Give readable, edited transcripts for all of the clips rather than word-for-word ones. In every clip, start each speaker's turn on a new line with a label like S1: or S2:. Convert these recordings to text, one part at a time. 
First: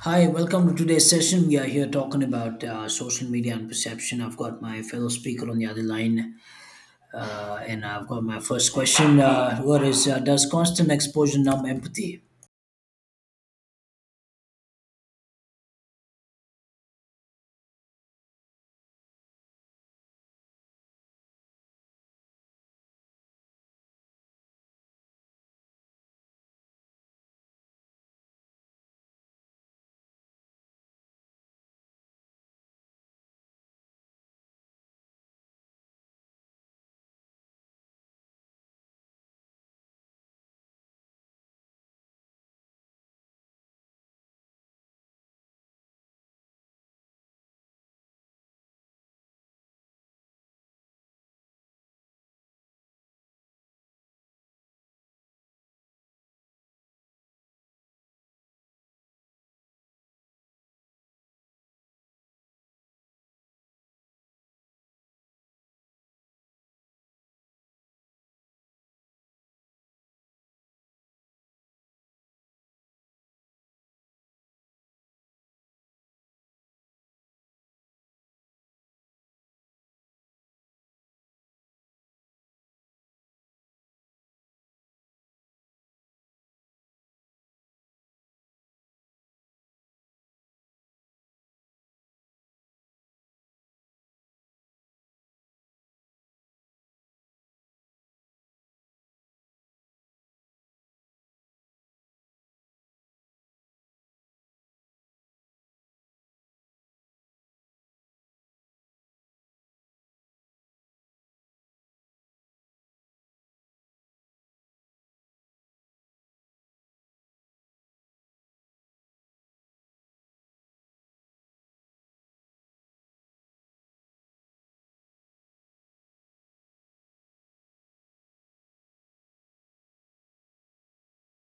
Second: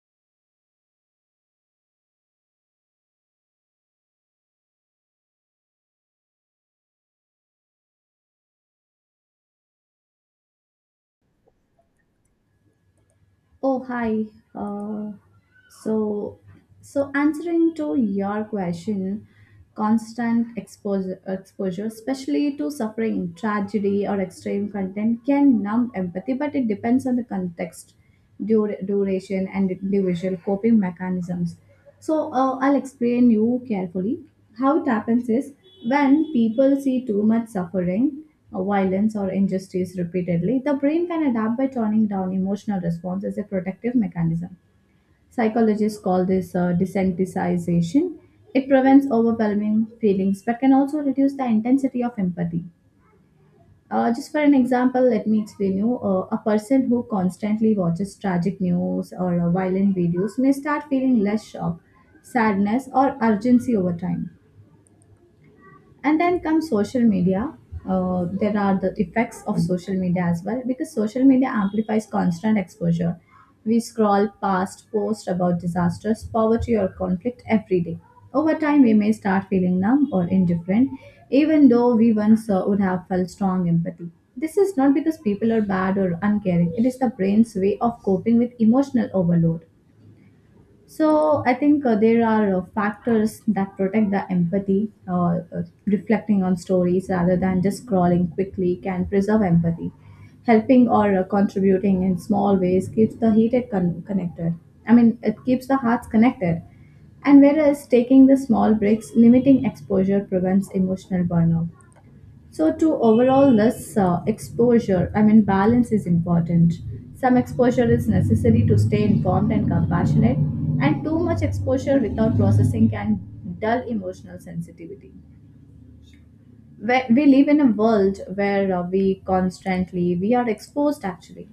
S1: Hi, welcome to today's session. We are here talking about social media and perception. I've got my fellow speaker on the other line, and I've got my first question. What is Does constant exposure numb empathy?
S2: Oh, hi. Uh, so, so answering to your question, constant exposure, especially to suffering, tragedy, or extreme content, can numb empathy, but it depends on the context duration and individual coping mechanisms. So I'll explain you carefully. How it happens is when people see too much suffering, violence, or injustice repeatedly, the brain can adapt by turning down emotional response as a protective mechanism. Psychologists call this desensitization. It prevents overwhelming feelings but can also reduce the intensity of empathy. Just for an example, let me explain you. A person who constantly watches tragic news or violent videos may start feeling less shock, sadness, or urgency over time. And then comes social media. There are the effects of social media as well because social media amplifies constant exposure. We scroll past posts about disasters, poverty, or conflict every day. Over time we may start feeling numb or indifferent, even though we once would have felt strong empathy. This is not because people are bad or uncaring, it is the brain's way of coping with emotional overload. So I think there are factors that protect the empathy. Reflecting on stories rather than just scrolling quickly can preserve empathy. Helping or contributing in small ways keeps the connected. I mean, it keeps the hearts connected. And whereas taking the small breaks, limiting exposure prevents emotional burnout. So, to overallness, exposure, I mean, balance is important. Some exposure is necessary to stay informed and compassionate, and too much exposure without processing can dull emotional sensitivity. Where we live in a world where we constantly we are exposed actually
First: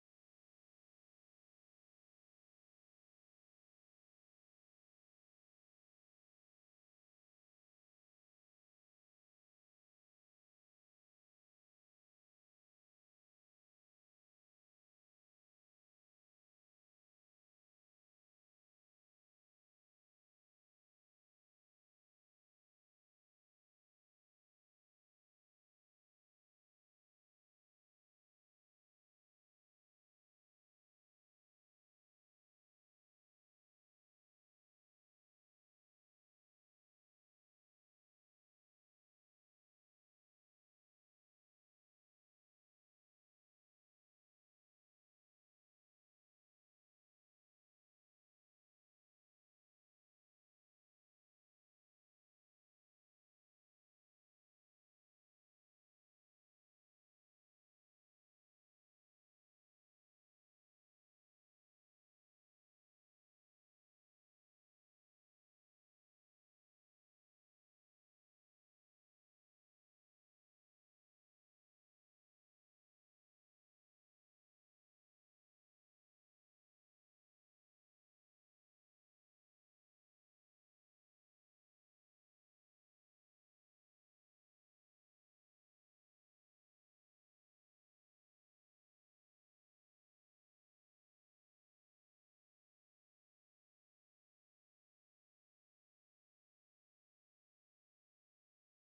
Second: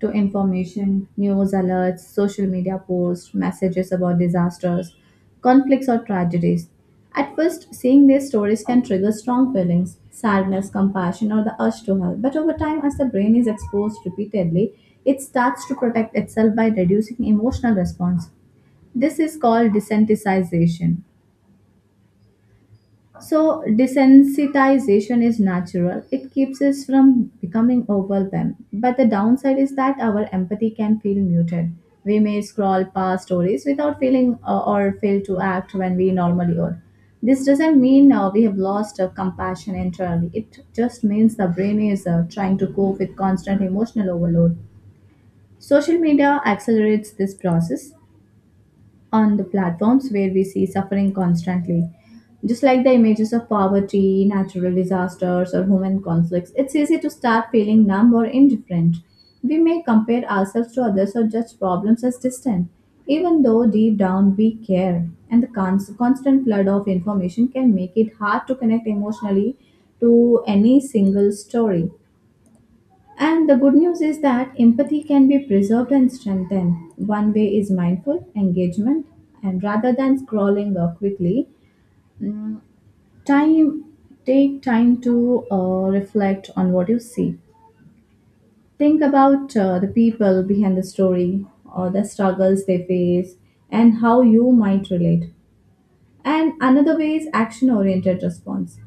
S2: to information, news alerts, social media posts, messages about disasters, conflicts, or tragedies. At first, seeing these stories can trigger strong feelings, sadness, compassion, or the urge to help. But over time, as the brain is exposed repeatedly, it starts to protect itself by reducing emotional response. This is called desensitization. So, desensitization is natural. It keeps us from becoming overwhelmed. But the downside is that our empathy can feel muted. We may scroll past stories without feeling, or fail to act when we normally would. This doesn't mean we have lost compassion entirely. It just means the brain is trying to cope with constant emotional overload. Social media accelerates this process on the platforms where we see suffering constantly. Just like the images of poverty, natural disasters, or human conflicts, it's easy to start feeling numb or indifferent. We may compare ourselves to others or judge problems as distant, even though deep down we care. And the constant flood of information can make it hard to connect emotionally to any single story. And the good news is that empathy can be preserved and strengthened. One way is mindful engagement, and rather than scrolling quickly, mm, time take time to reflect on what you see. Think about the people behind the story or the struggles they face and how you might relate. And another way is action oriented response.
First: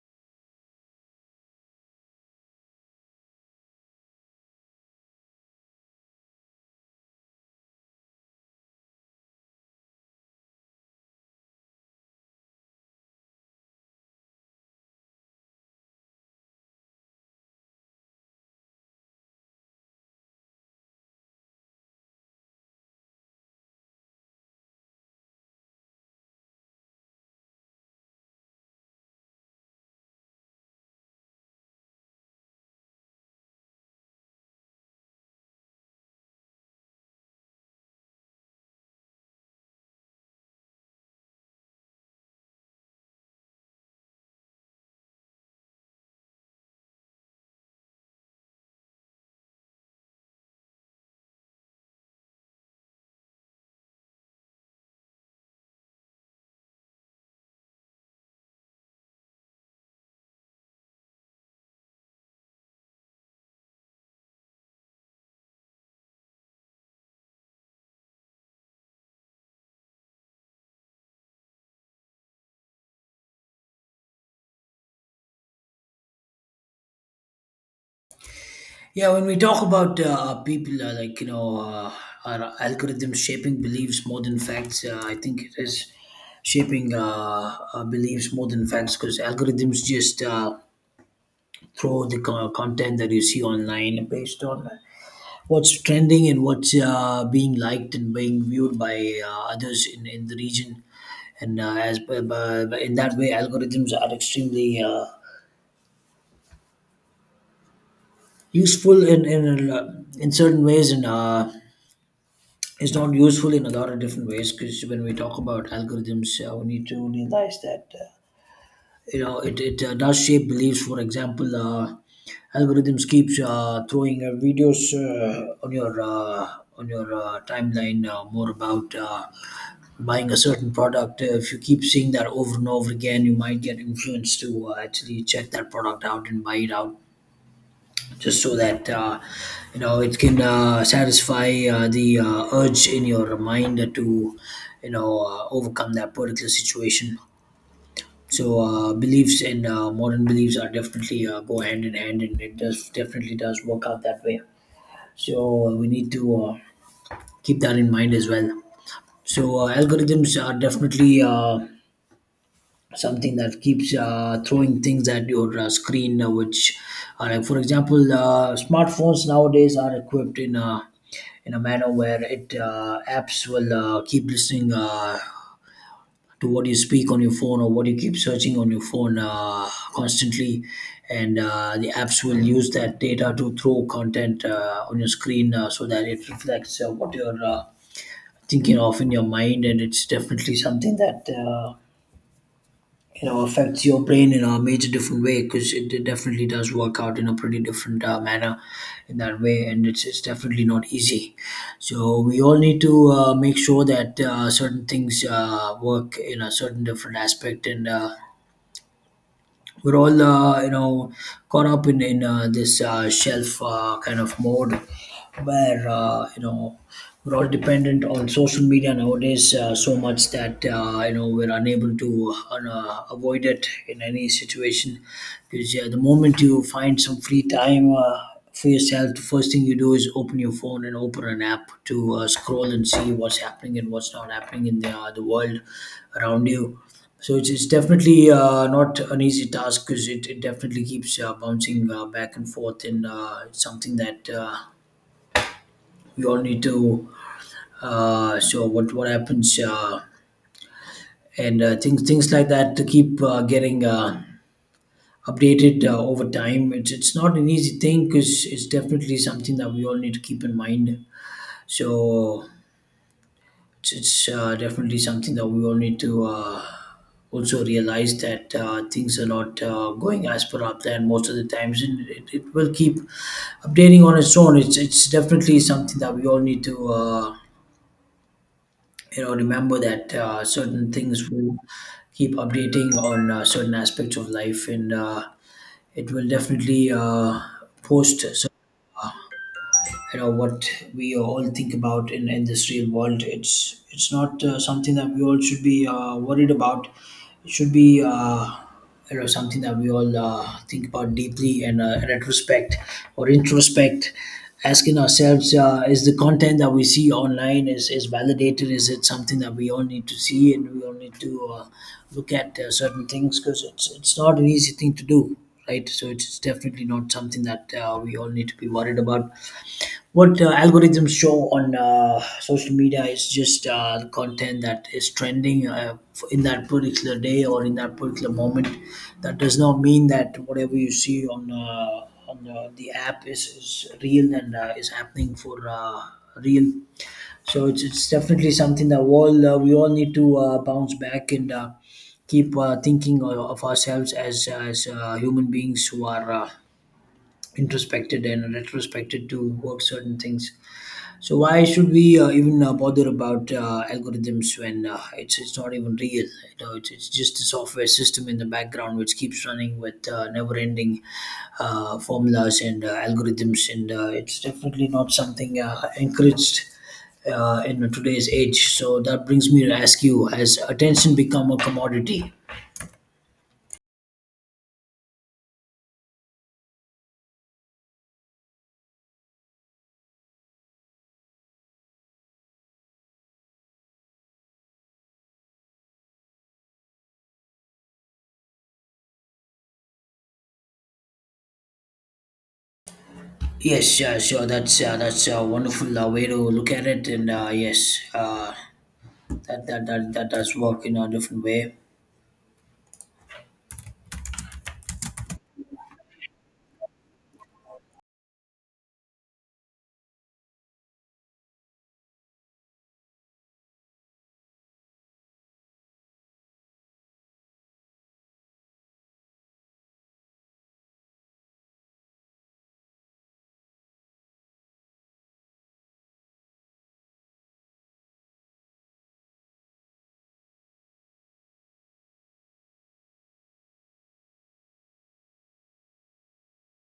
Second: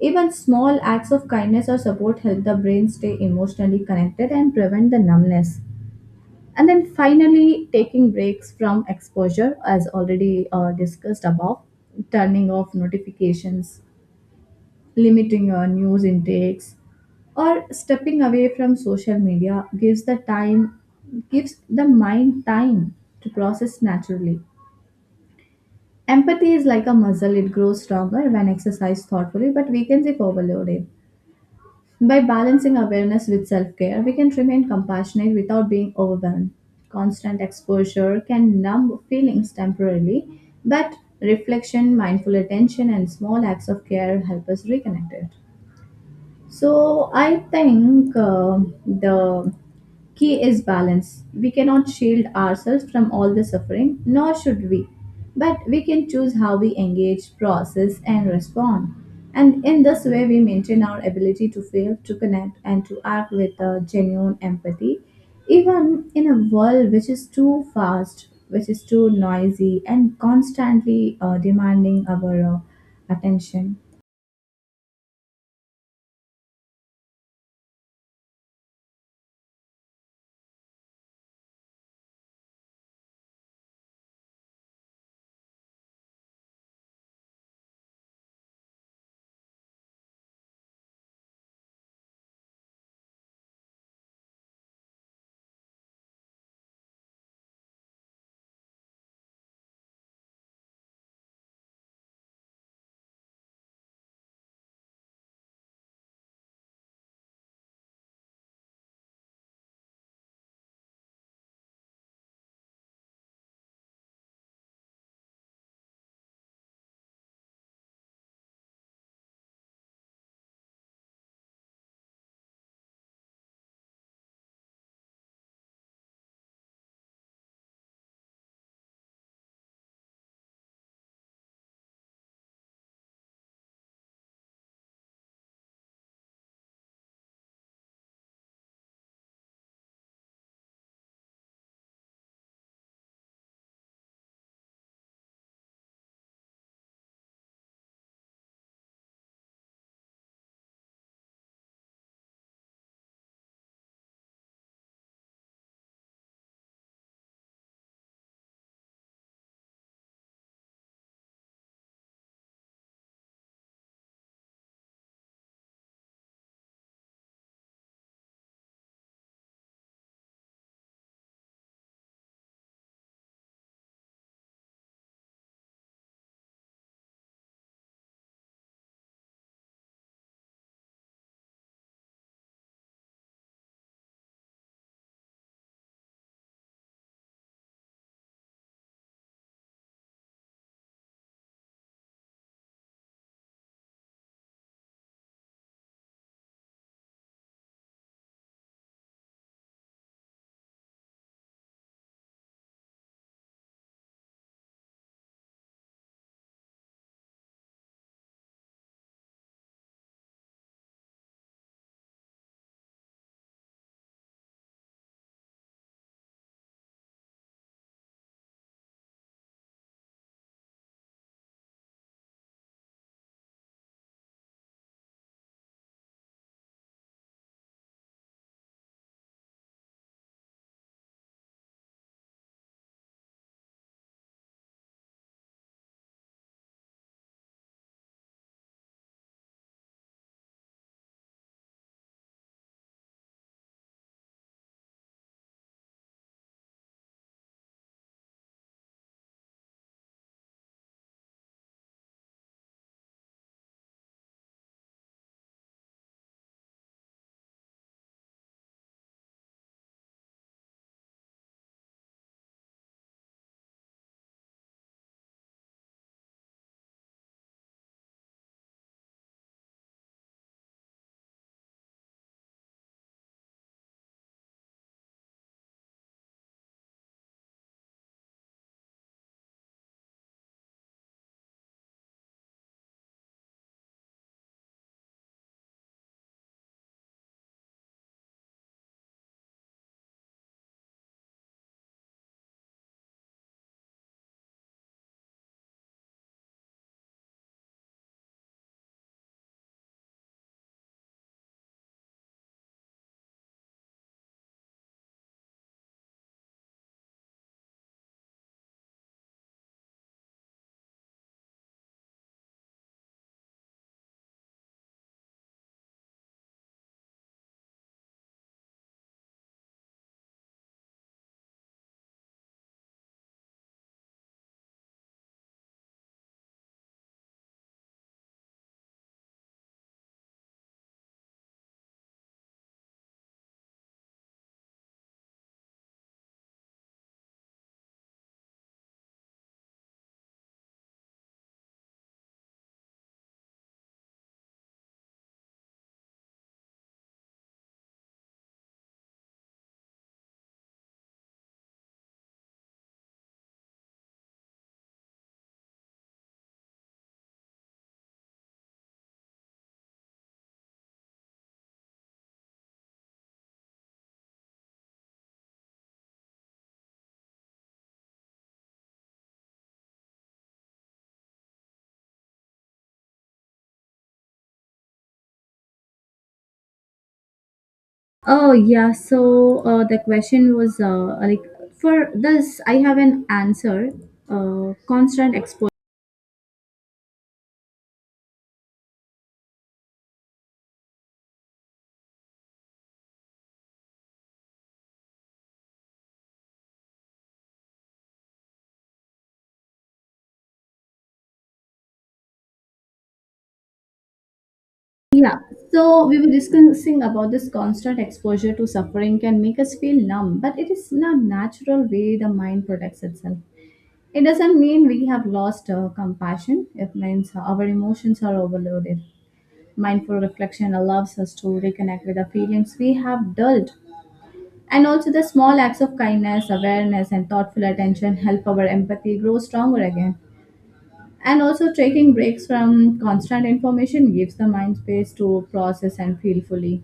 S2: Even small acts of kindness or support help the brain stay emotionally connected and prevent the numbness. And then finally, taking breaks from exposure as already discussed above, turning off notifications, limiting your news intakes, or stepping away from social media gives the mind time to process naturally. Empathy is like a muscle, it grows stronger when exercised thoughtfully but weakens if overloaded. By balancing awareness with self care, we can remain compassionate without being overwhelmed. Constant exposure can numb feelings temporarily, but reflection, mindful attention, and small acts of care help us reconnect it. So I think the key is balance. We cannot shield ourselves from all the suffering, nor should we. But we can choose how we engage, process, and respond. And in this way, we maintain our ability to feel, to connect, and to act with genuine empathy, even in a world which is too fast, which is too noisy, and constantly demanding our attention.
S1: Yeah, when we talk about people, our algorithms shaping beliefs more than facts, I think it is shaping beliefs more than facts, because algorithms just throw the content that you see online based on what's trending and what's being liked and being viewed by others in the region, and in that way, algorithms are extremely useful in in certain ways, and it's not useful in a lot of different ways. Because when we talk about algorithms, we need to realize that. You know, it does shape beliefs. For example, algorithms keeps throwing videos on your timeline, more about buying a certain product. If you keep seeing that over and over again, you might get influenced to actually check that product out and buy it out just so that it can satisfy the urge in your mind to overcome that particular situation. So beliefs and modern beliefs are definitely go hand in hand, and it does definitely does work out that way. So we need to keep that in mind as well. So algorithms are definitely something that keeps throwing things at your screen, like for example, smartphones nowadays are equipped in a, in a manner where it apps will keep listening to what you speak on your phone or what you keep searching on your phone, constantly. And the apps will use that data to throw content on your screen, so that it reflects what you're thinking of in your mind. And it's definitely something that affects your brain in a major different way, because it definitely does work out in a pretty different manner in that way, and it's definitely not easy. So we all need to make sure that certain things work in a certain different aspect, and we're all caught up in this shelf kind of mode, where we're all dependent on social media nowadays so much that we're unable to avoid it in any situation, because yeah, the moment you find some free time for yourself, the first thing you do is open your phone and open an app to scroll and see what's happening and what's not happening in the world around you. So it's definitely not an easy task, because it definitely keeps bouncing back and forth, and it's something that we all need to. So what happens, and things like that to keep getting updated over time. It's not an easy thing, because it's definitely something that we all need to keep in mind. So it's, it's definitely something that we all need to also realize that things are not going as per our plan most of the times, and it will keep updating on its own. It's definitely something that we all need to remember that certain things will keep updating on certain aspects of life, and it will definitely post what we all think about in this real world. It's not something that we all should be worried about. It should be something that we all think about deeply, and retrospect or introspect, asking ourselves, is the content that we see online is validated, is it something that we all need to see, and we all need to look at certain things, because it's not an easy thing to do, right? So it's definitely not something that we all need to be worried about. What algorithms show on social media is just the content that is trending in that particular day or in that particular moment. That does not mean that whatever you see on the app is real, and is happening for real. So it's definitely something that we all need to bounce back and keep thinking of ourselves as human beings who are introspected and retrospected to work certain things. So why should we even bother about algorithms when it's not even real? You know, it's just a software system in the background which keeps running with never-ending formulas and algorithms, and it's definitely not something encouraged in today's age. So that brings me to ask you: has attention become a commodity?
S2: Oh yeah, so the question was like, for this, I have an answer. Constant exposure.
S1: Yes, sure. That's a wonderful way to look at it, and yes, that does work in a different way.
S2: Yeah, so we were discussing about this constant exposure to suffering can make us feel numb, but it is not natural way the mind protects itself. It doesn't mean we have lost compassion. It means our emotions are overloaded. Mindful reflection allows us to reconnect with the feelings we have dulled. And also, the small acts of kindness, awareness, and thoughtful attention help our empathy grow stronger again. And also, taking breaks from constant information gives the mind space to process and feel fully.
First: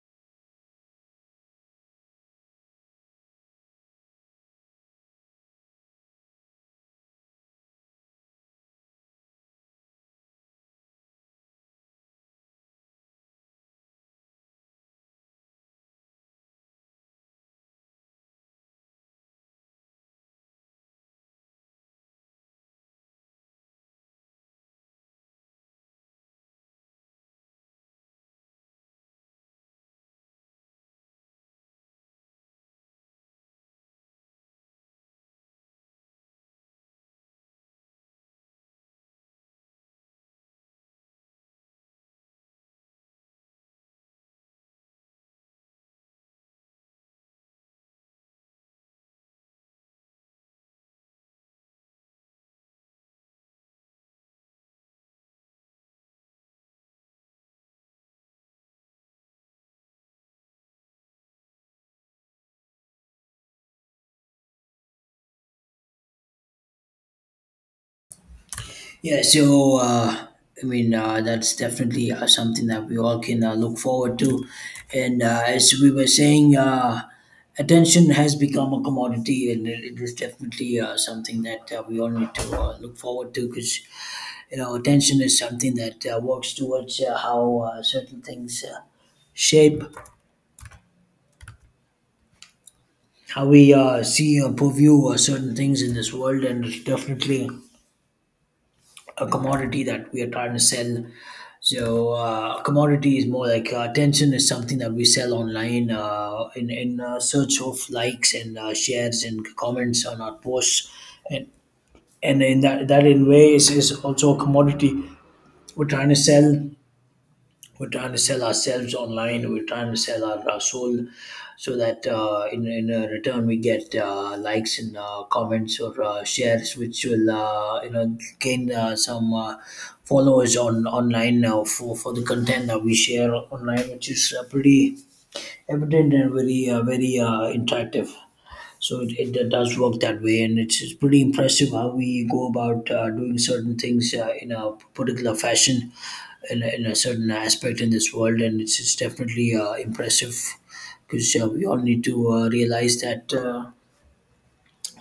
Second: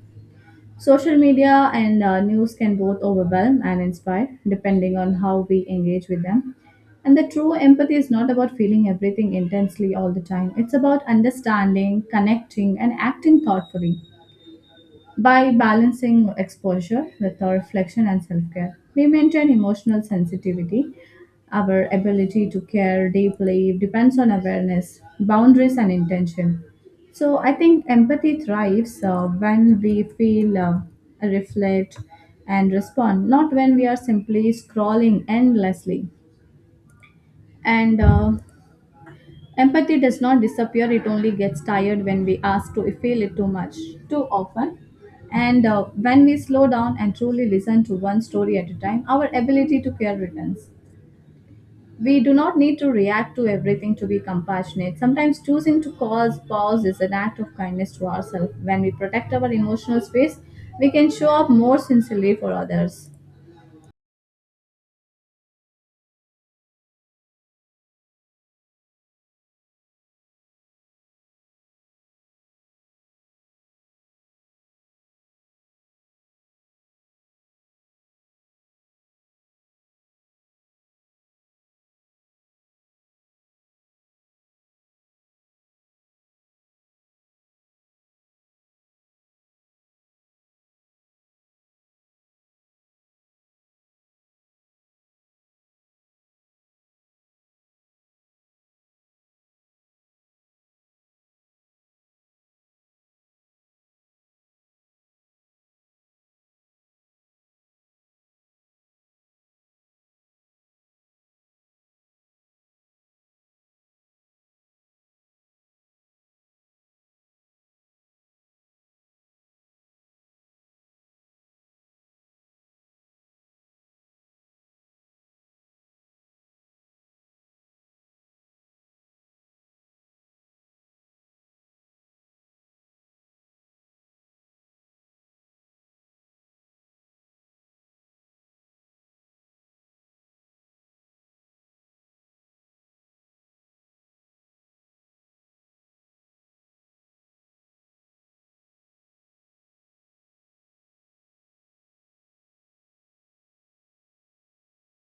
S2: Social media and news can both overwhelm and inspire, depending on how we engage with them. And the true empathy is not about feeling everything intensely all the time, it's about understanding, connecting, and acting thoughtfully. By balancing exposure with our reflection and self care, we maintain emotional sensitivity. Our ability to care deeply depends on awareness, boundaries, and intention. So, I think empathy thrives when we feel, reflect, and respond, not when we are simply scrolling endlessly. And Empathy does not disappear, it only gets tired when we ask to feel it too much, too often. And when we slow down and truly listen to one story at a time, our ability to care returns. We do not need to react to everything to be compassionate. Sometimes choosing to cause pause is an act of kindness to ourselves. When we protect our emotional space, we can show up more sincerely for others.
S1: Yeah, so I mean that's definitely something that we all can look forward to, and as we were saying, attention has become a commodity, and it is definitely something that we all need to look forward to, because attention is something that works towards how certain things shape how we see or purview certain things in this world, and it's definitely a commodity that we are trying to sell. So commodity is more like attention is something that we sell online in search of likes and shares and comments on our posts, and and in that in ways is also a commodity we're trying to sell. We're trying to sell ourselves online, we're trying to sell our soul, so that in return we get likes and comments or shares, which will gain some followers on online now for the content that we share online, which is pretty evident and very interactive. So it does work that way, and it's pretty impressive how we go about doing certain things in a particular fashion in a certain aspect in this world, and it's definitely impressive, because we all need to realize that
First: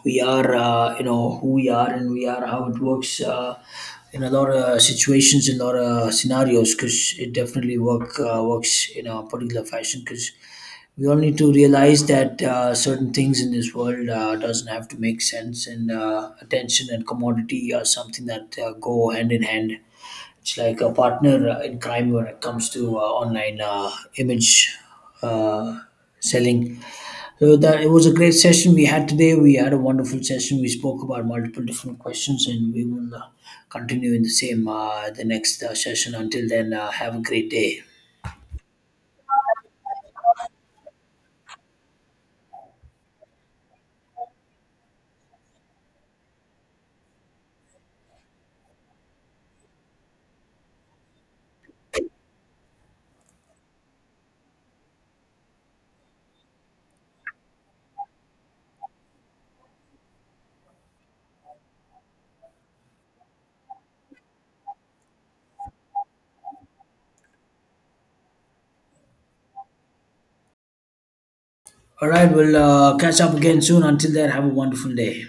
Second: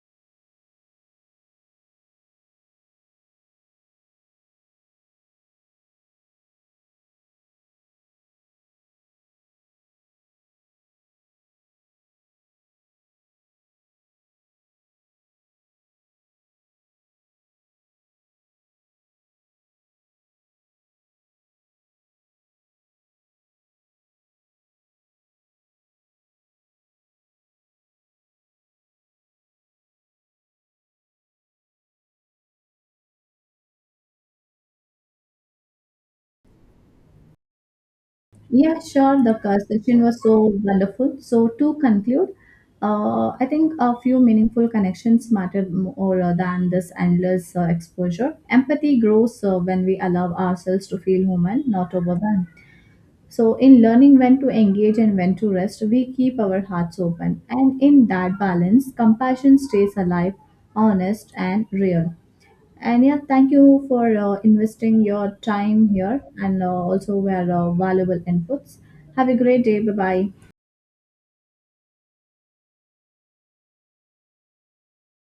S1: we are, who we are, and we are how it works in a lot of situations, in a lot of scenarios, because it definitely works in a particular fashion. Because we all need to realize that certain things in this world doesn't have to make sense, and attention and commodity are something that go hand in hand. It's like a partner in crime when it comes to online image, uh, selling. So that, it was a great session we had today. We had a wonderful session. We spoke about multiple different questions, and we will continue in the same the next session. Until then, have a great day.
S2: Yeah, sure. The session was so wonderful. So to conclude, I think a few meaningful connections matter more than this endless exposure. Empathy grows when we allow ourselves to feel human, not overwhelmed. So in learning when to engage and when to rest, we keep our hearts open, and in that balance, compassion stays alive, honest, and real. And yeah, thank you for investing your time here and also were valuable inputs. Have a great day. Bye bye.
S1: All right, we'll catch up again soon. Until then, have a wonderful day.